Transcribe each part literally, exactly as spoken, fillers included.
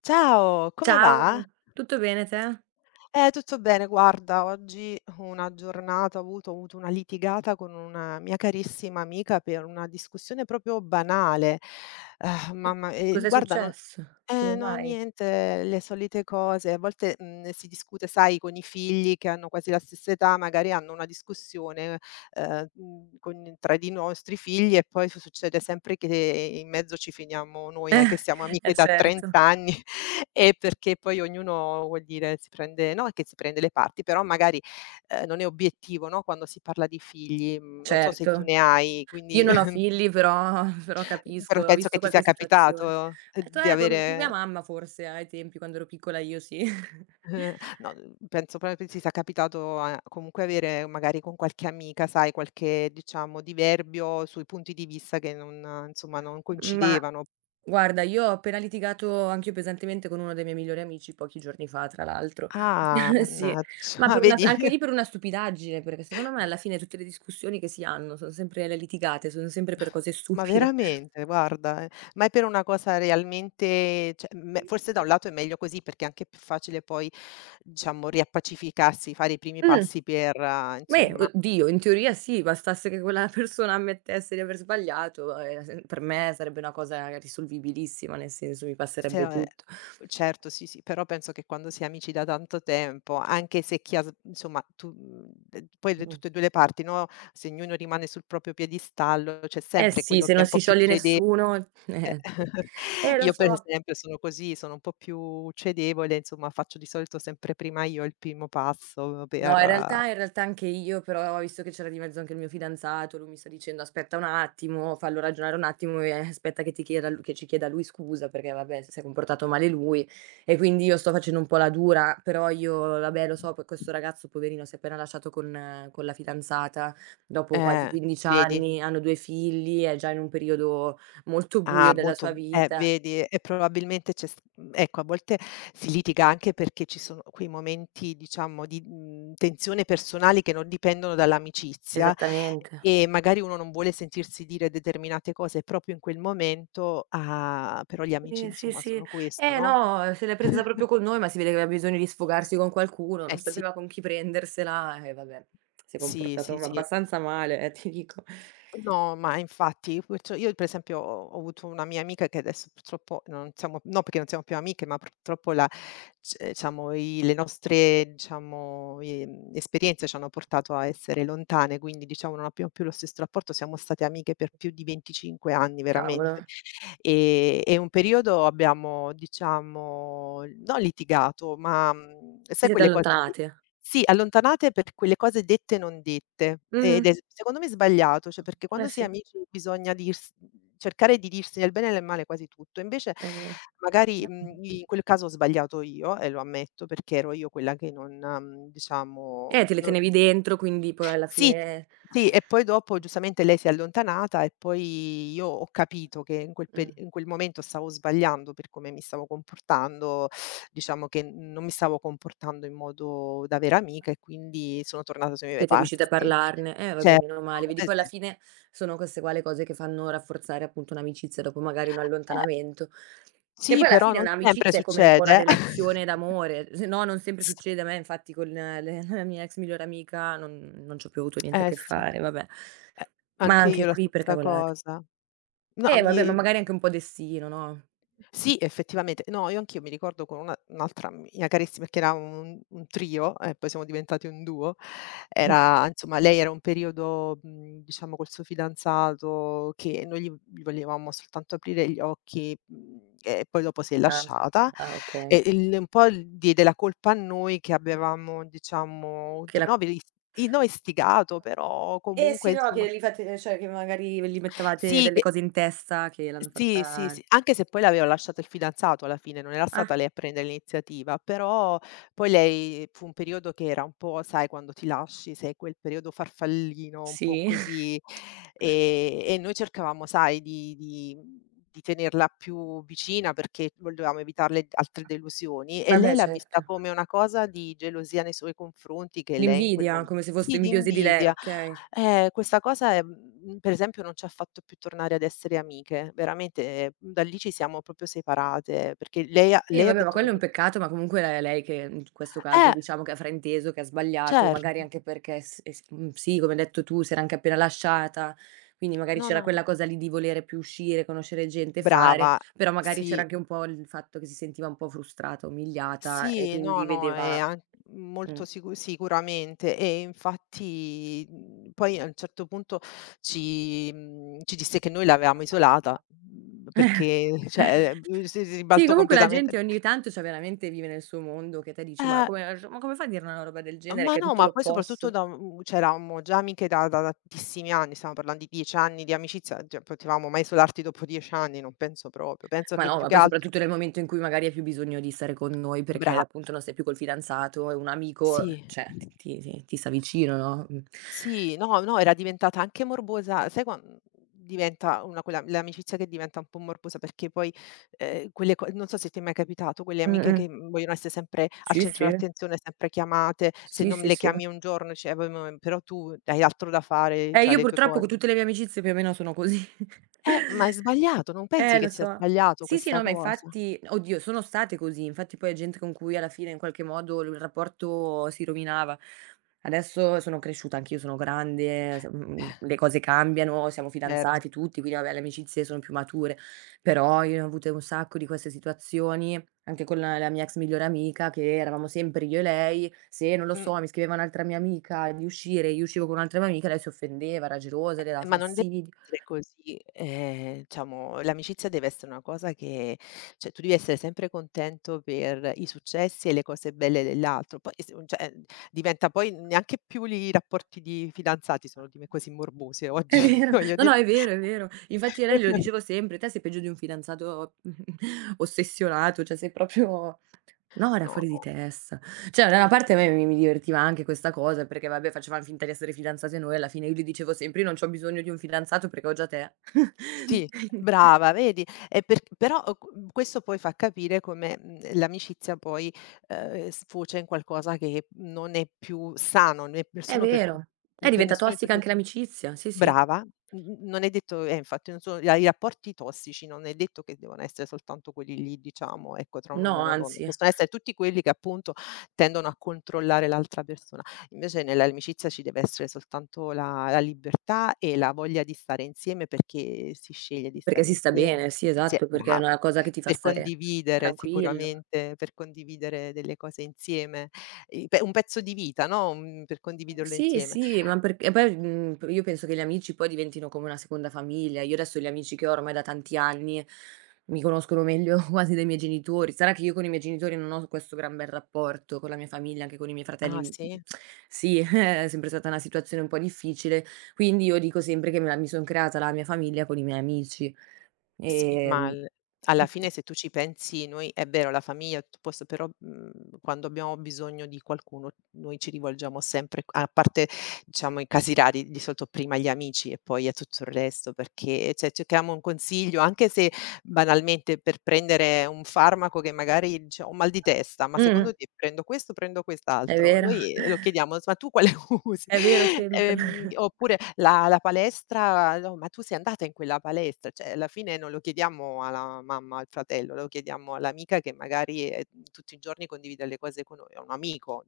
Ciao, come va? Ciao, tutto bene te? Eh, tutto bene, guarda, oggi una giornata ho avuto ho avuto una litigata con una mia carissima amica per una discussione proprio banale. Ah, mamma, ehm, Cos'è guarda non successo? eh Come no, mai? niente, le solite cose. A volte, mhmm, si discute, sai, con i figli che hanno quasi la stessa età, magari hanno una discussione, ehm, mhmm, con tra di nostri figli e poi su succede sempre che in mezzo ci finiamo noi, eh, Eh che siamo eh, amiche da certo, trenta anni e perché poi ognuno, vuol dire, si prende no che si prende le parti, però magari, ehm, non è obiettivo, no, quando si parla di figli. Mhmm, Non so se tu certo. ne hai, Io quindi non ho figli però però capisco, però ho penso che visto ti sia qualche situazione. capitato eh, E tu di eh, con con avere. mia mamma forse ai tempi quando ero piccola io sì. Ehm, no, uhm, Penso proprio che ti sia capitato a comunque avere magari con qualche amica, sai, qualche diciamo diverbio sui punti di vista che non insomma, non Ma coincidevano. guarda, io ho appena litigato anch'io pesantemente con uno dei miei migliori amici pochi giorni fa, tra l'altro. Ah, Sì, mannaggia, ma per una vedi? anche lì per una stupidaggine, perché secondo me alla fine tutte le discussioni che si hanno son sempre le litigate, sono sempre per cose Ma stupide. veramente, guarda, eh, ma è per una cosa realmente cioè, me forse da un lato è meglio così perché è anche più facile poi, diciamo riappacificarsi, fare i primi Mh. passi per eh, Beh, insomma. oddio, in teoria sì, bastasse che quella persona ammettesse di aver sbagliato, ehm, se per me sarebbe una cosa risolvibilissima, nel senso mi Se passerebbe no, ehm, tutto. certo, sì, sì, però penso che quando si è amici da tanto tempo, anche se chi ha s insomma tu mhmm, ehm, poi le Mh. tutte e due le parti, no, se ognuno rimane sul proprio piedistallo, c'è Eh sempre sì, quello che se è non un po' si più scioglie cedente. nessuno, eh. Eh lo Io per so. esempio sono così, sono un po' più cedevole, insomma faccio di solito sempre prima io il primo passo per No, in realtà in realtà anche io, però visto che c'era di mezzo anche il mio fidanzato, lui mi sta dicendo: "Aspetta un attimo, fallo ragionare un attimo e aspetta che ti chieda lu che ci chieda lui scusa perché vabbè si è comportato male lui". E quindi io sto facendo un po' la dura, però io vabbè lo so poi questo ragazzo poverino si è appena lasciato con eh, con la fidanzata dopo quasi eh, quindici vedi? anni, hanno due figli, è già in un periodo molto buio Ah, della sua molto eh, vita. vedi, e probabilmente c'è s mhmm, ecco, a volte si litiga anche perché ci sono quei momenti, diciamo, di, mhmm, tensione personali che non dipendono dall'amicizia Esattamente. e magari uno non vuole sentirsi dire determinate cose proprio in quel momento, ah, però gli amici Sì, sì, insomma sì. sono questo, Eh no? no, se l'è presa proprio con noi, ma si vede che aveva bisogno di sfogarsi con qualcuno, Eh non sì, sapeva con chi prendersela e vabbè, si è sì, sì, comportato ma sì. abbastanza male, eh, ti dico. No, ma infatti, purtro io per esempio ho ho avuto una mia amica che adesso purtroppo non siamo no perché non siamo più amiche, ma purtroppo la c eh, diciamo i le nostre, diciamo, ehm, esperienze ci hanno portato a essere lontane, quindi diciamo non abbiamo più lo stesso rapporto, siamo state amiche per più di venticinque anni Cavolo, veramente. Ehm, e un periodo abbiamo diciamo, non litigato, ma, mhmm, vi sai siete quelle cose di allontanate? sì, allontanate per quelle cose dette e non dette, ed Mh-mh. è s secondo me sbagliato, cioè perché Eh quando si è sì, amici bisogna dirs cercare di dirsi nel bene e nel male quasi tutto. Invece è vero. magari, mhmm, in quel caso ho sbagliato io e lo ammetto perché ero io quella che non, mhmm, diciamo Eh, te le non tenevi dentro, quindi poi alla sì, fine. sì, e poi dopo giustamente lei si è allontanata e poi io ho capito che in quel peri Mh. in quel momento stavo sbagliando per come mi stavo comportando, diciamo che non mi stavo comportando in modo da vera amica e quindi sono tornata sui miei Siete riusciti a passi. parlarne? Eh, vabbè, Certo, meno male. Vedi, es poi alla fine sono queste qua le cose che fanno rafforzare appunto un'amicizia dopo magari un eh, allontanamento. Che sì, poi alla però fine non sempre un'amicizia è come un po' una succede. relazione d'amore, se no non sempre S succede. A me infatti con le la mia ex migliore amica non non c'ho più avuto niente a eh che sì, fare, vabbè. eh, Ma anche anche io la qui per stessa cavolate. cosa. No, Eh, vabbè, ma mi magari anche un po' destino, no. sì, effettivamente. No, io anch'io mi ricordo con una un'altra mia carissima che era un un trio e poi siamo diventati un duo. Mh. Era insomma, lei era un periodo, mhmm, diciamo col suo fidanzato che noi gli gli volevamo soltanto aprire gli occhi, mhmm, e poi dopo si è Ah, lasciata ah okay. e il un po' il diede la colpa a noi che avevamo diciamo, Che tr la no, ve is i no istigato, però Eh comunque sì, no, insomma che li fate cioè che magari ve li mettevate sì delle che cose in testa che l'hanno sì, sì, fatta sì, anche se poi le aveva lasciato il fidanzato alla fine, non era stata ah. lei a prendere l'iniziativa, però poi lei fu un periodo che era un po', sai, quando ti lasci, sei quel periodo farfallino, un po' Sì. così, e e noi cercavamo, sai, di di mhmm, di tenerla più vicina perché volevamo evitarle altre delusioni e lei Vabbè l'ha vista certo. come una cosa di gelosia nei suoi confronti che lei in quel L'invidia, mom come se foste sì, di invidiosi di lei, invidia. okay. Eh, questa cosa è mhmm, per esempio non ci ha fatto più tornare ad essere amiche, veramente, mhmm, da lì ci siamo proprio separate, perché lei ha Eh lei ha vabbè, ma detto che quello è n un peccato, ma comunque è lei che in questo caso eh, diciamo che ha frainteso, che ha sbagliato, magari certo. anche perché s es mhmm, sì, come hai detto tu, si era anche appena lasciata, quindi magari No, c'era no. quella cosa lì di volere più uscire, conoscere gente, fare, Brava. però magari c'era Sì, anche un po' il fatto che si sentiva un po' frustrata, umiliata e sì, no, quindi no, e vedeva an mh. molto sicu sicuramente. E infatti, mhmm, poi a un certo punto ci mhmm, ci disse che noi l'avevamo isolata, mhmm, perché cioè, ehm, si si Sì, ribaltò comunque la completamente gente ogni tanto, cioè veramente vive nel suo mondo che te dici: "Ma eh. come ma come fa a dire una roba del genere Ma che è no, tutto ma poi soprattutto l'opposto?" da u c'eravamo già amiche da da tantissimi anni, stiamo parlando di dieci anni di amicizia, cioè potevamo mai isolarti dopo dieci anni, non penso proprio. Penso Ma che no, più ma che poi altro soprattutto nel momento in cui magari hai più bisogno di stare con noi perché bra appunto non sei più col fidanzato e un amico, sì, cioè ti ti ti ti sta vicino, no, mh. sì, no, no, era diventata anche morbosa, sai quan mhmm, diventa una quella l'amicizia che diventa un po' morbosa perché poi, ehm, quelle co non so se ti è mai capitato, quelle amiche Mh-mh. che, mhmm, vogliono essere sempre al Sì, centro sì. dell'attenzione, sempre chiamate, se Sì, non sì, le sì. chiami un giorno dici: "Eh, poi mo però tu hai altro da fare, Eh, c'hai io le tue purtroppo co". co tutte le mie amicizie più o meno sono così. Eh, ma è sbagliato, non pensi Eh, che lo sia so. sbagliato Sì, sì, questa no, ma cosa? infatti oddio, sono state così. Infatti poi è gente con cui alla fine in qualche modo l il rapporto si rovinava. Adesso sono cresciuta, anch'io sono grande, s mhmm, Eh, le cose cambiano, siamo certo. fidanzati tutti, quindi vabbè le amicizie sono più mature. Però io ne ho avute un sacco di queste situazioni, anche con la la mia ex migliore amica, che eravamo sempre io e lei. Se, non lo Mh, so, mi scriveva un'altra mia amica di uscire, io uscivo con un'altra mia amica, lei si offendeva, era gelosa, le dava ma non deve fastidi. essere così. Ehm, diciamo l'amicizia deve essere una cosa che cioè tu devi essere sempre contento per i successi e le cose belle dell'altro. Poi se un cioè, ehm, diventa poi neanche più lì i rapporti di fidanzati sono diven così morbosi oggi, È vero. voglio No, no, dire. è vero, è vero. Infatti a lei glielo dicevo sempre: "Te sei peggio di un fidanzato ossessionato, cioè sei proprio". No, era No, fuori di no. testa. Cioè da una Mh. parte a me mi mi divertiva anche questa cosa, perché vabbè facevamo finta di essere fidanzate noi, alla fine io gli dicevo sempre: "Io non c'ho bisogno di un fidanzato perché ho già te." Sì, Quindi brava, vedi? E per però, uhm, q questo poi fa capire come, mhmm, l'amicizia poi, ehm, sfocia in qualcosa che non è più sano, né per è nessuno per tu vero. né Eh, per diventa nessuno di tossica tutte e anche l'amicizia, sì, sì. brava, mhmm, non è detto eh infatti non sono i rapporti tossici non è detto che devono essere soltanto quelli lì diciamo, ecco, tra un uomo e No, una donna, anzi, possono essere tutti quelli che appunto tendono a controllare l'altra persona. Invece nell'amicizia ci deve essere soltanto la la libertà e la voglia di stare insieme perché si sceglie di perché stare si sta insieme. bene, sì Sì, è esatto, perché è brava, una cosa che ti fa per stare condividere tranquillo. sicuramente, per condividere delle cose insieme, i pe un pezzo di vita, no, mhmm, per condividerlo Sì, insieme. sì, ma perché e poi, mhmm, p io penso che gli amici poi diventino come una seconda famiglia. Io adesso gli amici che ho ormai da tanti anni mi conoscono meglio quasi dei miei genitori. Sarà che io con i miei genitori non ho questo gran bel rapporto, con la mia famiglia, anche con i miei Ah fratelli, mhmm, sì? sì, è sempre stata una situazione un po' difficile, quindi io dico sempre che me la mi son creata la mia famiglia con i miei amici. Sì, ma Ehm, al alla Mh-mh. fine se tu ci pensi noi è vero la famiglia e tutto questo, però, mhmm, quando abbiamo bisogno di qualcuno noi ci rivolgiamo sempre a parte diciamo i casi rari, di solito prima gli amici e poi a tutto il resto, perché cioè cerchiamo un consiglio, anche se banalmente per prendere un farmaco che magari dice: "Ho mal di testa, ma Mh, secondo te prendo questo o prendo è quest'altro?" vero, Noi ehm, lo chiediamo: "Ma tu quale usi?" è vero Ehm, sempre. Oppure la la palestra: "No, ma tu sei andata in quella palestra?" Cioè alla fine non lo chiediamo alla mamma, al fratello, lo chiediamo all'amica che magari, ehm, tutti i giorni condivide le cose con noi, o un amico,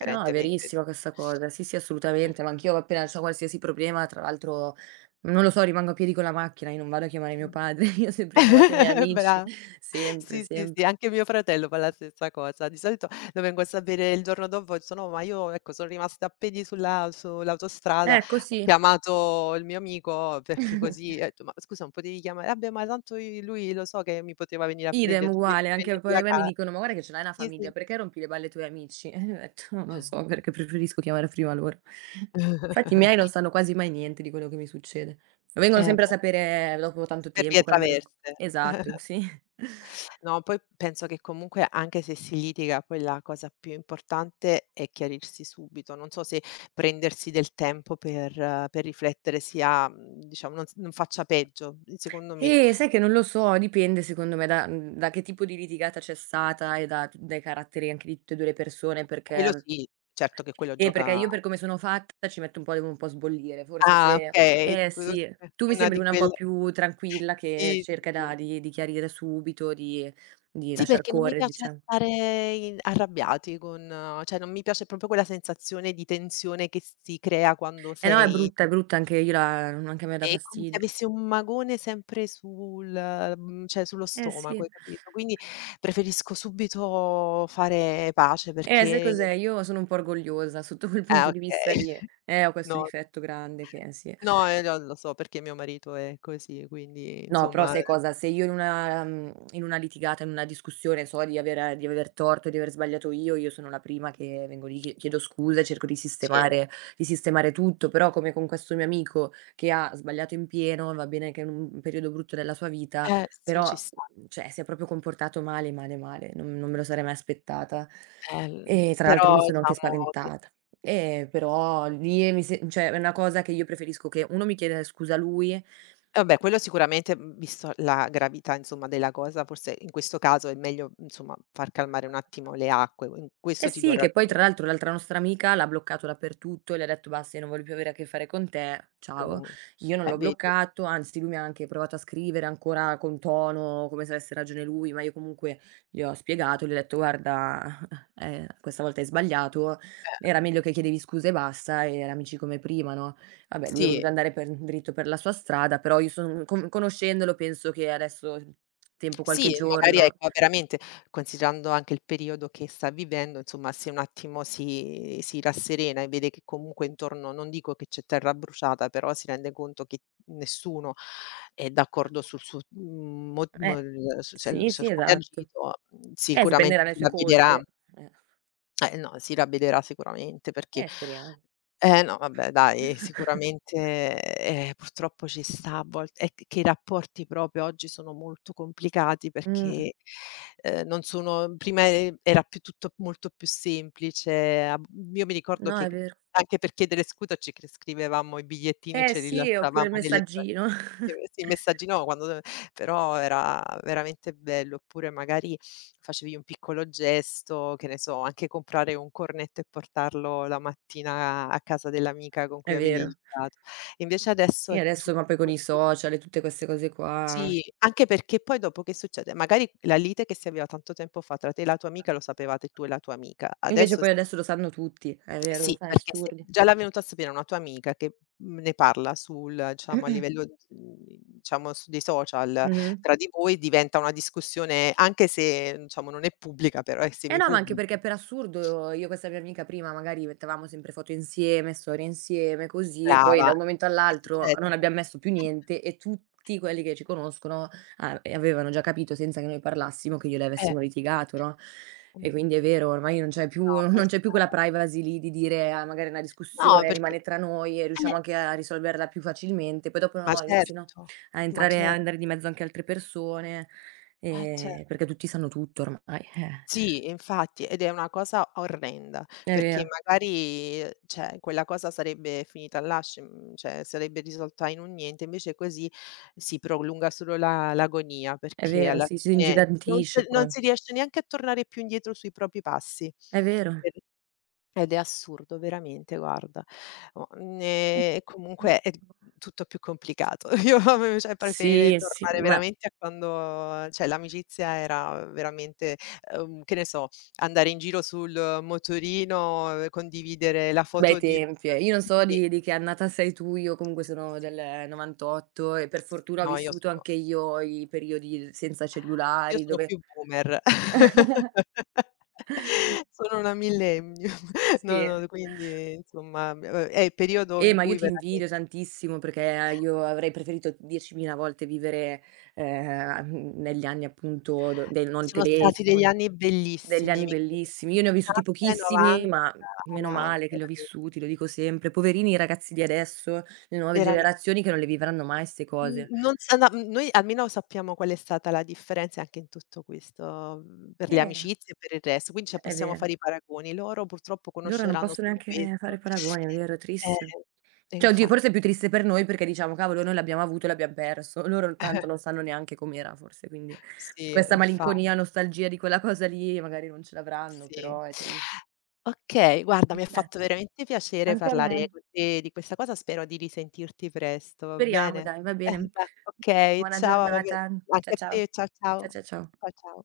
Eh no, è verissima questa cosa. Sì, sì, assolutamente, ma anch'io appena c'ho qualsiasi problema, tra l'altro, non lo so, rimango a piedi con la macchina, io non vado a chiamare mio padre, io ho sempre chiamato i miei amici, Bra sempre, sì, sì, sì, sempre. anche mio fratello fa la stessa cosa. Di solito lo vengo a sapere il giorno dopo, e sono: "No, "Ma io, ecco, sono rimasta a piedi sulla sull'autostrada, Ecco, ho sì. chiamato il mio amico perché così" e ho detto: "Ma scusa, non potevi chiamare?" "Vabbè, ma tanto i lui lo so che mi poteva venire a Idem, prendere, tu vieni a uguale, anche prendermi poi la a me mi ca". dicono: "Ma guarda che ce l'hai una Sì, sì. famiglia, perché rompi le balle ai tuoi amici?" E io ho detto: "Non lo so, perché preferisco chiamare prima loro." Infatti i miei non sanno quasi mai niente di quello che mi succede. Lo vengono Eh, beh, sempre a sapere dopo tanto per vie tempo, quando recu traverse. esatto, sì. No, poi penso che comunque anche se si litiga, poi la cosa più importante è chiarirsi subito. Non so se prendersi del tempo per eh, per riflettere sia mhmm, diciamo non s non faccia peggio, secondo me. Eh, sai che non lo so, dipende secondo me da mhmm, da che tipo di litigata c'è stata e da dai caratteri anche di tutte e due le persone, Quello perché sì, certo che quello eh, perché gioca io per come sono fatta ci metto un po' devo un po' sbollire. Forse ah se okay, eh tu sì, sei tu mi una sembri di una un po' quelle più tranquilla che sì, cerca sì. da di di chiarire subito, di di Sì, lasciar perché non mi correre piace diciam stare in arrabbiati con eh, cioè non mi piace proprio quella sensazione di tensione che si crea quando eh no, è sei brutta, è brutta anche io la anche a me dà è come se fastidio. avessi un magone sempre sul mhmm, cioè sullo Eh stomaco, sì. hai capito? Quindi preferisco subito fare pace Eh, sai perché cos'è, io sono un po' orgogliosa sotto quel ah punto di okay, vista lì. Eh, ho questo no, difetto grande che sì. no, eh, lo lo so perché mio marito è così, quindi No, però insomma sai cosa? Se io in una mhmm, in una litigata, in una discussione so di avere di aver torto, di aver sbagliato io, io sono la prima che vengo lì, chie chiedo scusa e cerco di sì, sistemare di sistemare tutto, però come con questo mio amico che ha sbagliato in pieno, va bene che è in un periodo brutto della sua vita, eh sì però, ci sta. mhmm, cioè si è proprio comportato male, male, male, non non me lo sarei mai aspettata. Eh l E tra l'altro io però mi sono anche diciamo che spaventata. Eh, però lì mi se cioè è una cosa che io preferisco che uno mi chieda scusa a lui. vabbè quello sicuramente, mhmm, visto la gravità insomma della cosa, forse in questo caso è meglio insomma far calmare un attimo le acque, in Eh questo ti do sì, che poi ragione. tra l'altro l'altra nostra amica l'ha bloccato dappertutto e le ha detto: "Basta, io non voglio più avere a che fare con te, ciao". Mh. Io non Eh l'ho vedi? bloccato, anzi lui mi ha anche provato a scrivere ancora con tono, come se avesse ragione lui, ma io comunque gli ho spiegato, gli ho detto: "Guarda, eh, questa volta hai sbagliato, Eh. era meglio che chiedevi scusa e basta e era amici come prima, no". Vabbè, lui è Sì, voluto andare per dritto per la sua strada, però io sono con conoscendolo penso che adesso tempo qualche sì, e magari giorno ecco veramente, considerando anche il periodo che sta vivendo, insomma, se un attimo si si rasserena e vede che comunque intorno, non dico che c'è terra bruciata, però si rende conto che nessuno è d'accordo sul suo, mhmm, mo mo eh, su se sì, su sì, come ha esatto. agito, Eh, si sicuramente prenderà le si sue ravvederà. colpe. Eh, Eh no, si ravvederà sicuramente perché eh speriamo. eh no, vabbè dai, sicuramente, ehm, purtroppo ci sta a volt è che i rapporti proprio oggi sono molto complicati Mh, perché, ehm, non sono prima e era più tutto molto più semplice, a b io mi ricordo no, che è vero. anche per chiedere scusa ci cre scrivevamo i bigliettini e Eh ce li sì, lasciavamo oppure il nelle gia messaggino. Ehm, sì, messaggino quando però era veramente bello. Oppure magari facevi un piccolo gesto, che ne so, anche comprare un cornetto e portarlo la mattina a casa dell'amica con È cui avevi vero. litigato. Invece adesso è E adesso, ma tutto poi con i così social e tutte queste cose qua, sì, anche perché poi dopo che succede? Magari la lite che si aveva tanto tempo fa tra te e la tua amica lo sapevate tu e la tua amica. invece Adesso poi sì adesso lo sanno tutti, è vero, lo sì, fa perché se nessuno. già l'ha venuto a sapere una tua amica che, mhmm, ne parla sul diciamo a livello, mhmm, diciamo su dei social Mh-mh. tra di voi, diventa una discussione anche se diciamo non è pubblica, però è Eh semi no, ma anche pubblica. perché per assurdo io e questa mia amica prima magari mettevamo sempre foto insieme, storie insieme, così, e poi Brava. da un momento "Ma che è all'altro non successo?" abbiamo messo più niente e tutti quelli che ci conoscono a e avevano già capito senza che noi parlassimo che io e lei Eh, avessimo litigato, no, mhmm, e quindi è vero, ormai non c'è più no non c'è questa più quella privacy lì di dire: "Ah, magari è una no discussione, perché rimane tra noi e riusciamo eh, anche a risolverla più facilmente." Poi dopo ma no, iniziano certo, a ma entrare a cer andare di mezzo anche altre persone, eh cer ehm, perché tutti sanno tutto ormai, eh. sì, infatti, ed è una cosa orrenda, È perché vero, magari, ehm, cioè quella cosa sarebbe finita là, scimm cioè sarebbe risolta in un niente, invece così si prolunga solo la l'agonia, è perché vero, alla sì, si fine non s ingigantisce non poi. si riesce neanche a tornare più indietro sui propri passi. È vero. Per ed è assurdo veramente, guarda. O mhmm, e comunque è d tutto più complicato. Io avevo- cioè preferirei Sì, sì, tornare ma veramente a quando cioè l'amicizia era veramente, uhm, che ne so, andare in giro sul motorino, eh, condividere la bei foto di tempi, eh. Io non so sì, di di che annata sei tu, io comunque sono sì. del 'novantotto e per fortuna ho No, io vissuto sono anche io i periodi senza io cellulari sono dove più boomer. Sono una millennium. No, sì. no, quindi insomma, uhm, è il periodo Eh, in ma io cui ti veramen invidio tantissimo perché eh, io avrei preferito diecimila volte vivere, ehm, negli anni appunto do dei non sono stati degli telefoni. anni Degli bellissimi, anni mi bellissimi. Io ne ho vissuti 'ottanta e pochissimi, ma meno 'novanta, male che li ho veramente, vissuti, lo dico sempre. Poverini i ragazzi di adesso, le nuove verame generazioni che non le vivranno mai 'ste n cose. non sa na mhmm, noi almeno sappiamo qual è stata la differenza anche in tutto questo, mhmm, per le Eh, amicizie e per il resto, quindi cioè è possiamo vero. fare i paragoni. Loro purtroppo Loro non conosceranno possono solo neanche questo. fare paragoni, è vero, è Eh, triste. e Cioè, oddio, forse infatti. è più triste per noi perché diciamo: "Cavolo, noi l'abbiamo avuto e l'abbiam perso". Loro tanto non sanno neanche com'era forse, quindi Sì, questa infa malinconia, nostalgia di quella cosa lì magari non ce l'avranno, sì. però è tris Okay, guarda mi ha eh, fatto veramente piacere anche a parlare me. con te di questa cosa, spero di risentirti presto, va Speriamo bene? dai, va Eh, bene. da okay, Buona ciao, vabbè giornata. anche Cia a Ciao. te, ciao, Cia ciao. Cia ciao. Ciao, ciao.